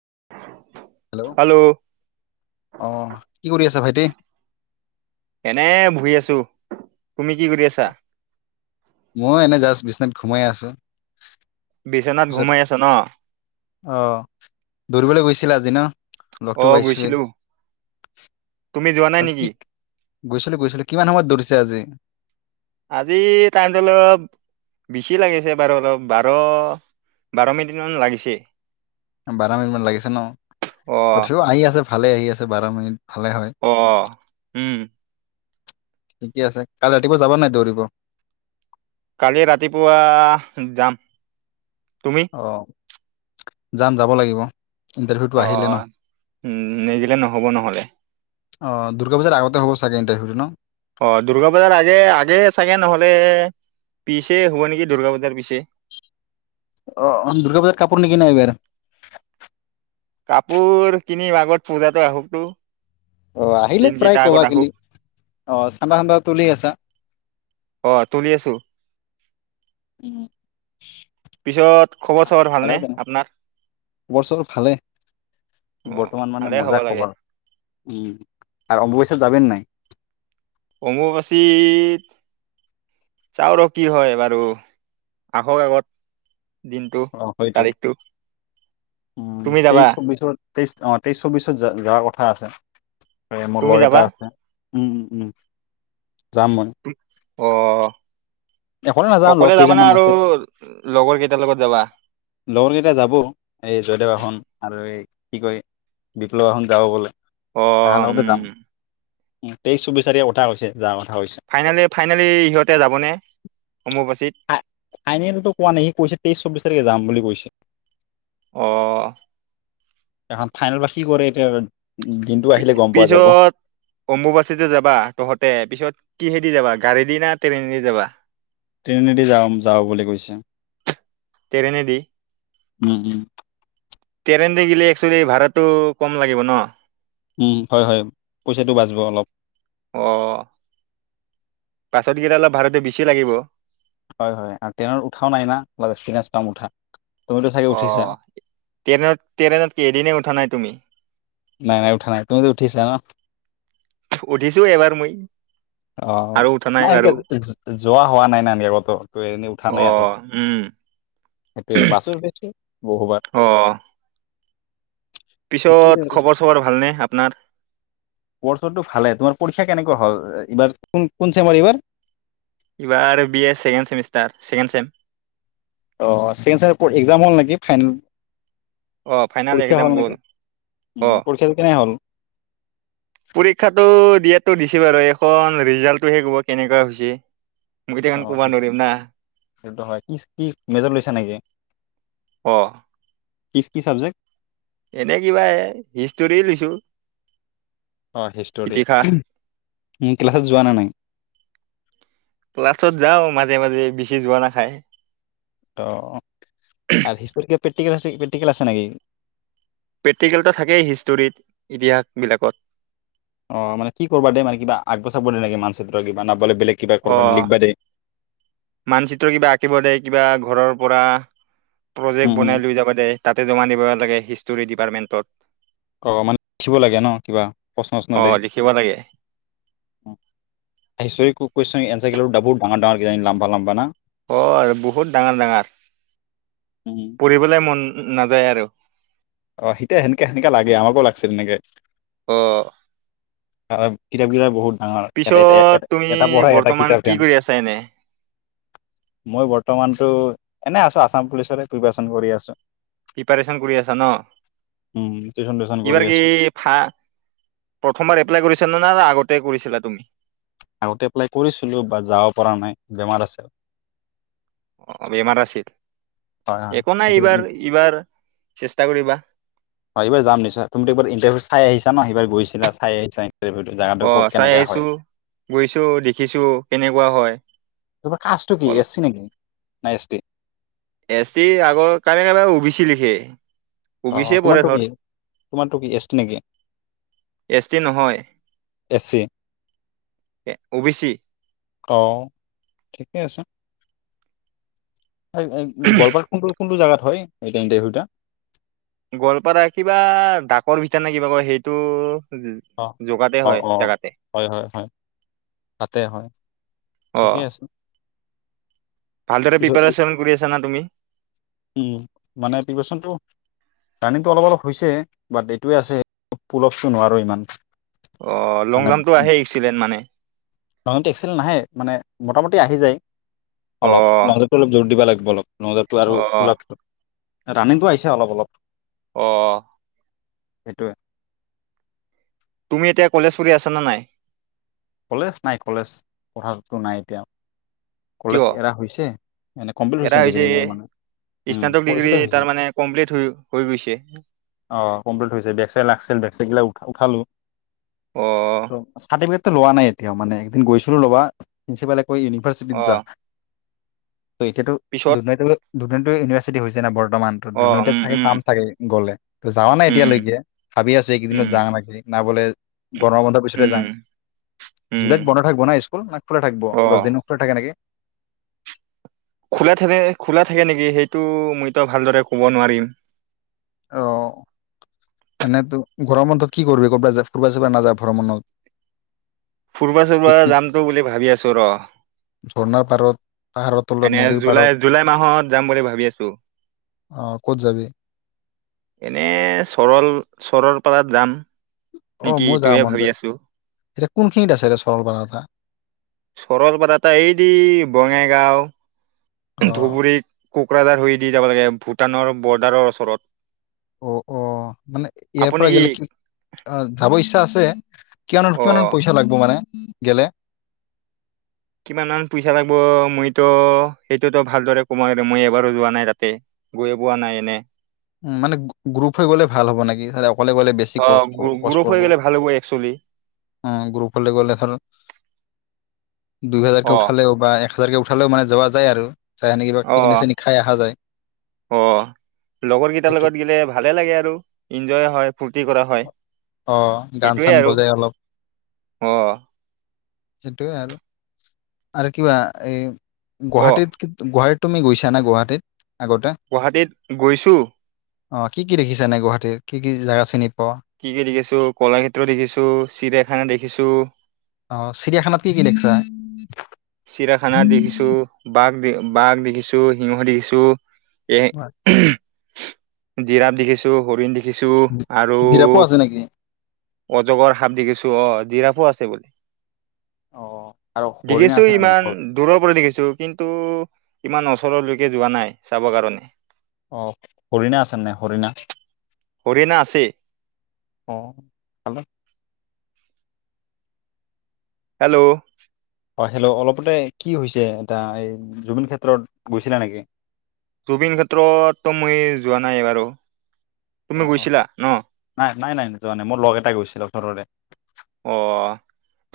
[inaudible] Hello অ' কি কৰি আছে ভাই? টি। এনে বহি আছো। তুমি কি কৰি আছা? ময়ো এনে জাষ্ট বিচনাত ঘুমাই আছোঁ। বিচনাত পিছত ঘুমাই আছা ন অ' দৌৰিবলৈ গৈছিলা আজি ন'? লগ অ ত' পাইছোৱে। গৈছিলো তুমি যোৱা নাই আজি নেকি কি, গৈছিলো গৈছিলো। কিমান সময়ত দৌৰিছা আজি? আজি টাইমটো অলপ বিছি লাগিছে বাৰু অলপ বাৰ - বাৰ মিনিটমান লাগিছে। বাৰ মিনিট মান লাগিছে ন? অ তঠাপিও আহি আছে ভালে আহি আছে বাৰ মিনিট। ভালে হয় অ! অ উম ঠিকে আছে কাইলে ৰাতিপুৱা যাবা নাই দৌৰিব? কালি ৰাতিপুৱা যাম। তুমি অ যাম যাব লাগিব। ইণ্টাৰভিউটো অ আহিলে ন উম নিদিলে নহ'ব নহ'লে অঁ দুৰ্গা বজাৰ আগতে হ'ব চাগে ইণ্টাৰভিউটো ন? অ দুৰ্গা পূজাৰ আগে-আগে চাগে নহ'লে পিছে হ'ব নেকি দুৰ্গা পূজাৰ পিছে। অহ দুৰ্গা পূজাৰ কাপোৰ নিকিন এইবাৰ কাপোৰ কিনিম আগত পূজাটো আহক চোন। অ আহিলে প্ৰায় ক'বা খেলি অ চান্দা-টান্দা তুলি আছা অ তুলি আছোঁ। উম খবৰ চবৰ ভালনে ভালে বাৰু আপোনাৰ? খবৰ-চবৰ ভালে অ বৰ্তমান মানে ভালে হ'ব মজা লাগে। খবৰ উম আৰম্ভ হৈ যাবি নে নাই? অম্বুবাচীত চাও ৰ কি হয় বাৰু আহক আগত। দিনটো অ সেইটোৱে তাৰিখটো উম তুমি যাবা তেইশ চৌবিশ তেইশ অ তেইশ চৌবিছত য যোৱাৰ কথা আছে। মোৰ তুমি লগৰ যাবা এটা আছে উম। উম যাম মই। অঁ! অকলে নাযাওঁ লগকেইজনমান আছে লগৰ কেইটাৰ লগত যাবা? লগৰকেইটা যাব এই জয়দেৱাখন আৰু এই কি কয় বিপ্লৱহন যাব বোলে অ! উম। তেইছ চৌবিছ তাৰিখ কথা হৈছে যাম আ ফাইনেলি-ফাইনেলি সিহঁতে যাবনে? অম্বুবাচীত? ফাইনেলতো কোৱা নাই সি কৈছে তেইশ চৌবিশ তাৰিখে যাম বুলি কৈছে। ছে অঁ! শেষত ফাইনেল বা কি কৰে এতিয়া দিনটো আহিলে গম পোৱা যাব পিছত অম্বুবাচীতে যাবা তহঁতে পিছত কি হে কিহেদি যাবা গাড়ী দি না ট্ৰেইন দি যাবা। ট্ৰেইনে দি যাব যাম বুলি কৈছে। ট্ৰেইনে দি উম উম ট্ৰেইনে তাতে গলে একচোৱেলি ভাড়াটো কম লাগিব ন? উম, হয় হয়। পইচাঁটো বাছ ব অলপ। পাছতকেইটা অলপ ভাড়াতে বেছি লাগিব হয় হয় ট্ৰেইনত উঠাও নাই না অলপ এক্সপিৰিয়েঞ্চ পাম উঠাত অঁ ট্ৰেইনত ট্ৰেইনত কেইদিনে উঠা নাই তুমি নাই নাই উঠা নাই তুমিতো উঠিছা ন উঠিছো এবাৰ মই আহ আৰু উঠা নাই এনেকে বাৰু যোৱা হোৱা নাই নাই আগতো ত এনেই উঠা অ নাই আৰু উম সেইটোৱে বাছৰ উঠো বহুবাৰ অ পিছত খবৰ চবৰ ভালনে আপোনাৰ পইচাঁ টো ভালে তোমাৰ পৰীক্ষা কে কেনো হ এইবাৰ কোন কোন চেমৰ এইবাৰ এইবাৰ B A second semester second sem অঁ চেঞ্চ প একজাম হ'ল নেকি ফাইনেল অহ ফাইনেল পৰীক্ষা একজাম হ'ল গল নেকি উম আহ পৰীক্ষাটো কেনে হ'ল পৰীক্ষাটো দিয়ে টো দিছে বাৰু এখন ৰিজাল্টটো হে ক'ব কেনেকোৱা হৈছে মই দেখোন অঁ ক'ব সেইটো নোৱাৰিম না সেইত হয় কি কি মেজৰ লৈছা নেকি অ কিছ কি চাবজেক্টৰ এনে কিবা এ হিষ্টৰ লৈছো অঁ হিষ্টৰি ইতিহাস মোৰ ক্লাছত যোৱা না নাই ক্লাছত যাওঁ মাজে মাজে বেচি যোৱা নাহয় অঁ আৰু সিচ প্ৰটিকেল আছে নেকি প্ৰেক্টিকেলটো থাকেই হিষ্টৰীত ইতিহাসবিলাকত অঁ মানে কি কৰিবা দ মানে কিবা আগবচাব দ দে নে মান চৰ কিবা ন বেলেগ কিবা অ ক লিখবা দে মানচিত্ৰ কিবা আঁকিব দিয় কিবা ঘৰৰ পৰা উম প্ৰজেক্ট উম বনাই লৈ যাবা দে তাতে জমা দিব লাগে হিষ্টৰী ডিপাৰ্টমেণ্টত অঁ মানে উঠিব লাগে ন কিবা প্ৰশ্ন উশ্ন অ দ লিখিব লাগে চ ডাবু ডাঙৰ ডাঙৰ লাম্বা লাম্বা অঁ আৰু বহুত ডাঙৰ ডাঙৰ উম। পঢ়িবলৈ মন উম নাযায় আৰু অঁ সিতেয়া সেনেকে সেনেকাে লাগে আমাকো লাগিছে তেনেকে অঁ কিতাপ কিলাৰ বহুত ডাঙৰ এটা এটা পিছত এটা তুমি এটা পঢ়া এটা কিতাপ বৰ্তমান হেন কি কৰি আছা এনে মই বৰ্তমানতো এনে আছো আসাম পুলিচৰে প্ৰিপাৰচন কৰি আছো পিপিয়াৰ্ষণ কৰি আছ উম টিউচন টিউচন কৰি বাৰ কি আছো প্ৰথমবাৰ এপ্লাই কৰিছ নে না আগতে তে কৰিছিলা তুমি। আগতে এপ্লাই কৰিছিলোঁ বা যাব পৰা নাই, বেমাৰ আছে। অ বেমাৰ আছিল, হয় একো নাই হয় এইবাৰ এইবাৰ চেষ্টা কৰিবা। হয় এইবাৰ যাম নিশ্চয়, তুমিতো এইবাৰ ইণ্টাৰভিউ চাই আহিছা ন এইবাৰ গৈছিলা চাই আহিছা ইণ্টাৰভিউটো জাগাটো অ ক'ত চাই কেনেকা আহিছো, হয় গৈছো, দেখিছো কেনেকুৱা হয়, তোমাৰ কাষ্টটো কি অলপ এছ চি নেকি না এছ টি? এছ টি আগৰ, কাৰে কাবাৰ ও বি চি লিখে। ও অ বি চি পৰে তোমাৰটো কি ধৰ, তোমাৰটো কি এছ টি নেকি এছ টি নহয়, S C O B C. অ, ঠিকে আছে। এ এ, গোৱালপাৰাৰ কোনটো কোনটো জেগাত হয়, এইটা ইণ্টাৰ্ভিও টা? গোৱালপাৰা কিবা, ডাকৰ ভিতা নে কিবা কয় সেইটো অ, জগাতে অ হয় অ, জেগাতে হয় হয় হয় তাতে হয়, অ ঠিকেই আছে। ভালদৰে পিছত প্ৰিপাৰেচন কৰি আছা না তুমি? উম, মানে প্ৰিপাৰেচনটো, ৰানিংটো অলপ অলপ হৈছে, বাট এইটোৱে আছে পুলপচো নোৱাৰো ইমান। অ লং মানে জাম্প টো আহেই আহিছিলে মানে। এক্সেল নাহে, মানে মোটামুটি আহি যায়। অ অলপ, নহলে তো অলপ জোৰ দিব লাগে। বলক। নদতো আৰু অ পুল আপটো ৰানিংটো আহিছে অলপ অলপ। অ। সেইটোৱে। তুমি এতিয়া কলেজ পঢ়ি আছা নে নাই? কলেজ নাই, কলেজ পঢ়াতো নাই এতিয়া। কলেজ কিয় এৰা হৈছে, মানে কম্প্লীত হৈছে ডিগ্ৰী মোৰ মানে, উম স্নাতক হৈছে ডিগ্ৰী ত হৈছে, তাৰ মানে কমপ্লিট হৈ হৈ গৈছে অ কম্পলিত হৈছে বেক চেক লাগছিল, বেক চেক গিলা উঠা খালোঁ। অ চাৰ্টিফিকেট লোৱা নাই এতিয়া মানে, একদিন গৈছিলো লবা, প্ৰিন্সিপালে কৈ উনি ফচ অ বিজজা ত এতিয়াতো পিছত দুৰ্নৈত দুদেণ্টো ইউনিভাৰ্ছিটি হৈছে ন বৰ। বৰ্তমান অ দুনতে উম চাগে উম পাম চাগে গ'লে। যাৱা নাই উম এতিয়ালৈকে, ভাবি আছো এইকেইদিনত উম যাওঁ নেকি না বোলে গৰমৰ বন্ধৰ পিছতে যাম, উম উম জুলাইত বন্ধ থাকিব না স্কুল না খোলা থাকিব অ দশ থাকে নেকি। খোলা থাকে- খোলা থাকে নেকি সেইটো মইতো ভালদৰে কব নোৱাৰিম। অহ, এনেতো গৰম বন্ধত কি কৰবি কৰবাত যা ফুৰবা চুৰবা নাযা ভ্ৰমণত? ফুৰিবা চুৰবা যামতো বুলি ভাবি আছো ৰ। ঝৰ্ণাৰ পাৰত। পাহাৰৰ তলত এনে নদীৰ জুলাই পাৰত -জুলাই মাহত যাম বুলি ভাবি আছো। অ ক'ত যাবি এনে চৰল-চৰল কবাত যাম। অ নিকি মোৰ যাব এইটোয়ে মন ভাবি যায় আছো এতিয়া কোনখিনিত আছে এতিয়া চৰলপাৰা কথা চৰলপাৰ এটা এইদি বঙাই গাঁও। অ ধুবুৰী। কোকৰাঝাৰ হৈ দি যাব লাগে ভূটানৰ বৰ্ডাৰৰ অচৰত। অহ - অহ মানে ইয়াৰ পৰা গেলে কি অহ যাব ইচ্ছা আছে কিমানমান অ -কিমানমান পইচা লাগব মানে? গেলে। কিমানমান পইচা লাগব মইতো সেইটোতো ভালদৰে কমুৱাই দে মই এবাৰো যোৱা নাই তাতে গৈয়ে পোৱা নাই এনে। উম, মানে গ্ৰ -গ্ৰুপ হৈ গলে ভাল হব নেকি অকলে গলে বেছি অ গ্ৰু- খৰচ গ্ৰুপ হৈ পৰব গ'লে ভাল হ'ব একচুৱেলি। উম গ্ৰুপলৈ গলে ধৰ দুই হাজাৰকে অ', উঠালেও বা এক হাজাৰ কে উঠা ফালেও মানে যোৱা যায় আৰু। চাই হেনে কিবা পিকনিক অ', চিকনিক খাই আহা যায়। অ', লগৰ কেইটাৰ সেইটোৱে। লগত গেলে ভালে লাগে আৰু ইনজয় হয় ফূৰ্তি কৰা হয় অ গান সেইটোৱে চান আৰু বজাই অহ। সিটোৱে আৰু -আৰু কিবা এই অ', গুৱাহাটীত কি গুৱাহা তুমি গৈছা না গুৱাহাটীত? গুৱাহাটীত গৈছো। অহ, কি -কি দেখিছা এনে গুৱাহাটীৰ কি কি জেগা চিনি পোৱা কি -কি দেখিছো কলাক্ষেত্ৰ দেখিছো চিৰায়াখানা দেখিছো অহ, চিৰিয়াখানাত কি কি দেখছা? চিৰিয়াখানা দেখিছো বাঘ দে বাঘ দেখিছো সিংহ দেখিছো। এ হয়। জিৰাফ দেখিছো হৰিণ দেখ দেখিছো আৰু জিৰাপো আছে নেকি? অজগৰ সাপ দেখিছো। অহ, জিৰাফো আছে বুলে। অহ, আৰু হৰিণ ছো ইমান দূৰৰ পৰা দেখিছো কিন্তু ইমান ওচৰলৈকে যোৱা নাই চাবৰ কাৰণে অ হৰিণা আছে নাই হৰিণা হৰিণা আছে। অ হেল্ল' হেল্ল' হয় হেল্ল' অলপতে কি হৈছে এটা এই জুবিন ক্ষেত্ৰত গৈছিলা নেকি? জুবিন ক্ষেত্ৰততো মই যোৱা নাই বাৰু অ তুমি অ গৈছিলা ন নাই নাই নাই যোৱা নাই মোৰ লগ এটা গৈছিলচৰৰে। অ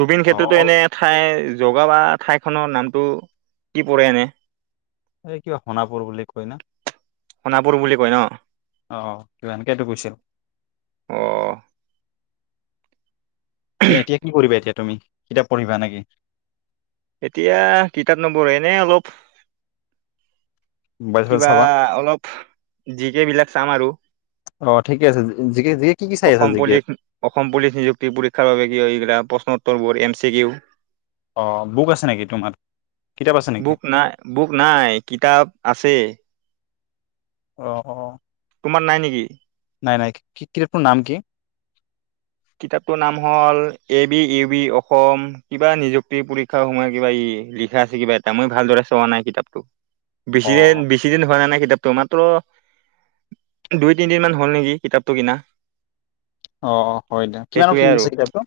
ৰুবিন অ খেত্ৰতো অল এনে ঠাই জগাাব। ঠাইখনৰ নামটো কি পৰে এনে এই কিবা সোণাপুৰ বুলি কৈ না সোণাপুৰ বুলি কয় ন আহ কিবা এনেকটো কৈছিল। অ এ এতিয়া কি কৰিবা এতিয়া তুমি কিতাপ পঢ়িবা নেকি এতিয়া কিতাপ নবঢেনে অলপ মোবাইল চোবাইল কিবা চাবা অলপ জিকেই বিলাক চাম আৰু অ ঠিকে আছে জি জিকে কি কি চাই আছা অসম জিকেত পুলিচ অসম পুলিচ নিযুক্তি পৰীক্ষাৰ বাবে কি হয়িলা প্ৰশ্ন উত্তৰ বোৰ এম চি কি ইউ অ বুক আছে নেকি তোমাৰ কিতাপ আছে নেকি বুক নাই বুক নাই কিতাপ আছে অ অ তোমাৰ নাই নেকি? নাই নাই কিতাপটোৰ নাম কি? কিতাপটোৰ নাম হ'ল A B U B Assam কিবা নিযুক্তি পৰীক্ষাৰ সময়ত কিবা ই লিখা আছে কিবা এটা মই ভালদৰে চোৱা নাই কিতাপটো অ বেছিদিন বেছি দিন হোৱা নাই নাই কিতাপ ত' মাত্ৰ দুই তিনিদিন মান হ'ল নেকি কিতাপটো কিনা অ অ হয় দিয়া কিমানত সেইটোৱে আৰু কিনধিছে কিতাপটো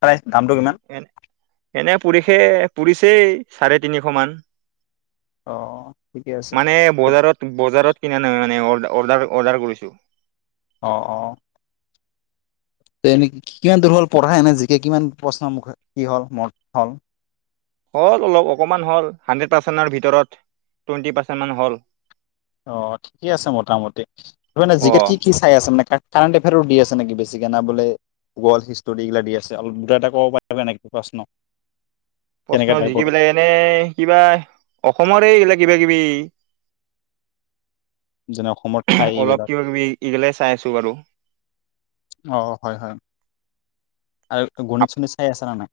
প্ৰাই দামটো কিমান পুছেই চাৰে তিনিশ মান অ ঠিকে আছে মানে বজাৰত বজাৰত কিনা নহয় মানে অ অৰ্ডাৰ অৰ্ডাৰ কৰিছো অ অ এনে কিমান দূৰ হল পঢ়া এনে জিকে কিমান প্ৰশ্নৰ মুখ কি হল মন হল হ'ল অলপ অকণমান হ'ল হাণ্ড্ৰেড পাৰ্চেণ্টৰ ভিতৰত টুৱেণ্টি পাৰ্চেণ্টমান হ'ল। অ ঠিকে আছে মোটামুটি তানে অ জিকট কি কি চাই আছে মানে ক কাৰেণ্ট এফেয়াৰো দি আছে নেকি বেছিকে বোলে হিষ্টী এইগিলা দি আছে অলপ দুটা এটা ক'ব পাৰ নে প্ৰশ্ন? কেনেকা প্ৰশ্ন টাইপৰ জিকিবিল এনে কিবা অসমৰে এইলে কিবা কিবি। যেনে অসমৰ ঠাই অলপ এইবিলাক কিবা কিবি এইগিলাই চাই আছো বাৰু। অ হয় হয়। আৰু গণিত চণিত চাই আছা না নাই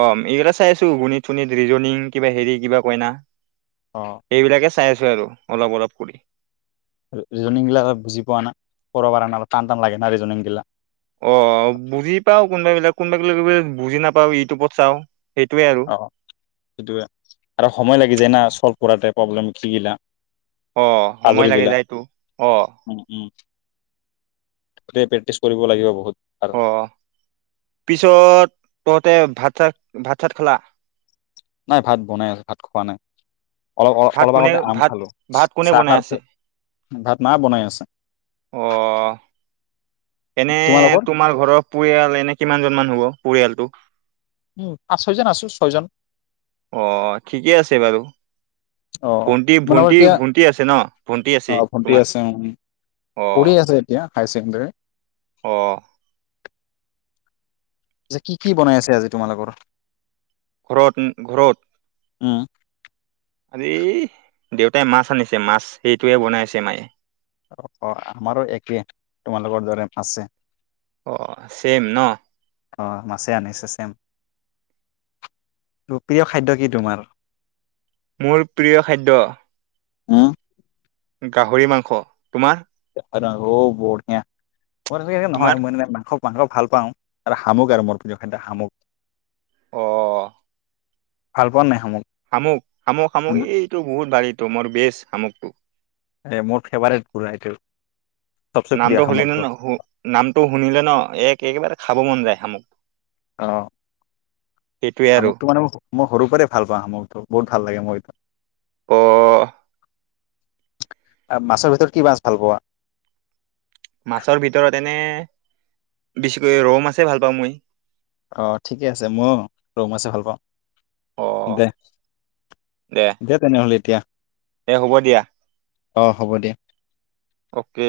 অ এইগিলটা চাই আছো গুণিত চুণিত ৰিজনং। কিবা হেৰি কিবা কইনা। অ', এইবিলাকে? চাই আছো আৰু অলপ অলপ কৰি। ৰিজনং গিলাক বুজি পোৱা না কৰ অল টান টান লাগে না ৰিজনং গিলাক। অ বুজি পাও কোনোবাবিলাক কোনোবা বিলাক বুজি নাপাও ইউটিউবত চাওঁ। অ সেইটোয়ে আৰু সময় লাগি যায় ন স। শ্লভ কোৰাতে প্ৰব্লেম জি গিলা। আহ পাজল সময় লাগে গিলা যাইতটো অ। উম উম গোটেই প্ৰেক্টিচ কৰিব লাগিব বহুত। আৰু অ পিছত ত। তাতে ভাত চাত ভাত চাত খোলা। নাই ভাত বনাই আছে ভাত খোৱা নাই। অলপ অ ভাত অলপ কোনে আগতে আম ভাত খালো ভাত কোনে চাহ বনাই খাৰ আছে ভাত মা বনাই আছে। অ এনে তোমালোকৰ? তোমাৰ ঘৰৰ পৰিয়াল এনে কিমান জনমান হব। পৰিয়ালটো? উম, পাঁচ ছয়জন আছো ছয়জন। আহ ঠিকেই আছে বাৰু অ', ভন্টি তোমালোকৰ ভন্টি এতিয়া ভণ্টি আছে ন ভণ্টি আছে অ', ভণ্টি তোমাৰ আছে উম, অ। পঢ়ি আছে এতিয়া হায়াৰ ছেকেণ্ডৰী। আহ কি কি বনাই আছে আজি তোমালোকৰ? ঘৰত ঘৰত। উম আজ দেউতাই মাছ আনিছে মাছ সেইটোয়ে বনাইছে মায়ে। আমাৰো একে তোমালোকৰ দৰে আছে। অ চেম ন। অ মাছে আনিছে চেম প্ৰিয় খাদ্য কি তোমাৰ। মোৰ প্ৰিয় খাদ্য। আহ। গাহৰি মাংস তোমাৰ। ওও বৰিয়া। ম তেনেকে নহয় তোমাৰ মানে মাংস। মাংস ভাল পাওঁ আৰু শামুক আৰু মোৰ প্ৰিয় খাদ্য শামুক। আহ ভাল পোৱা নাই শামুক। শামুক শামুক শামুক উম, এইটো বহুত ভাৰীটো মোৰ বেচ শামুক। উ এ মোৰ ফেভাৰট বুঢ়া এইটো। চবচে প্ৰিয় নামটো শুলিলে শামুকটো। নু নামটো শুনিলে ন একেবাৰে খাব মন যায় শামুক অ সেইটোৱে আৰু শামুকটো মানে মই সৰু পৰাই ভাল পাওঁ শামুখটো বহুত ভাল লাগে মোৰ এইটো প মাছৰ ভিতৰত কি মাছ ভাল পোৱা মাছৰ ভিতৰত এনে বেছিকৈ ৰৌ মাছেই ভাল পাওঁ মই অ ঠিকে আছে মই ৰৌমাছে ভাল পাওঁ অ দে দে তেনেহ'লে এতিয়া এ হ'ব দিয়া অ হ'ব দিয়া অকে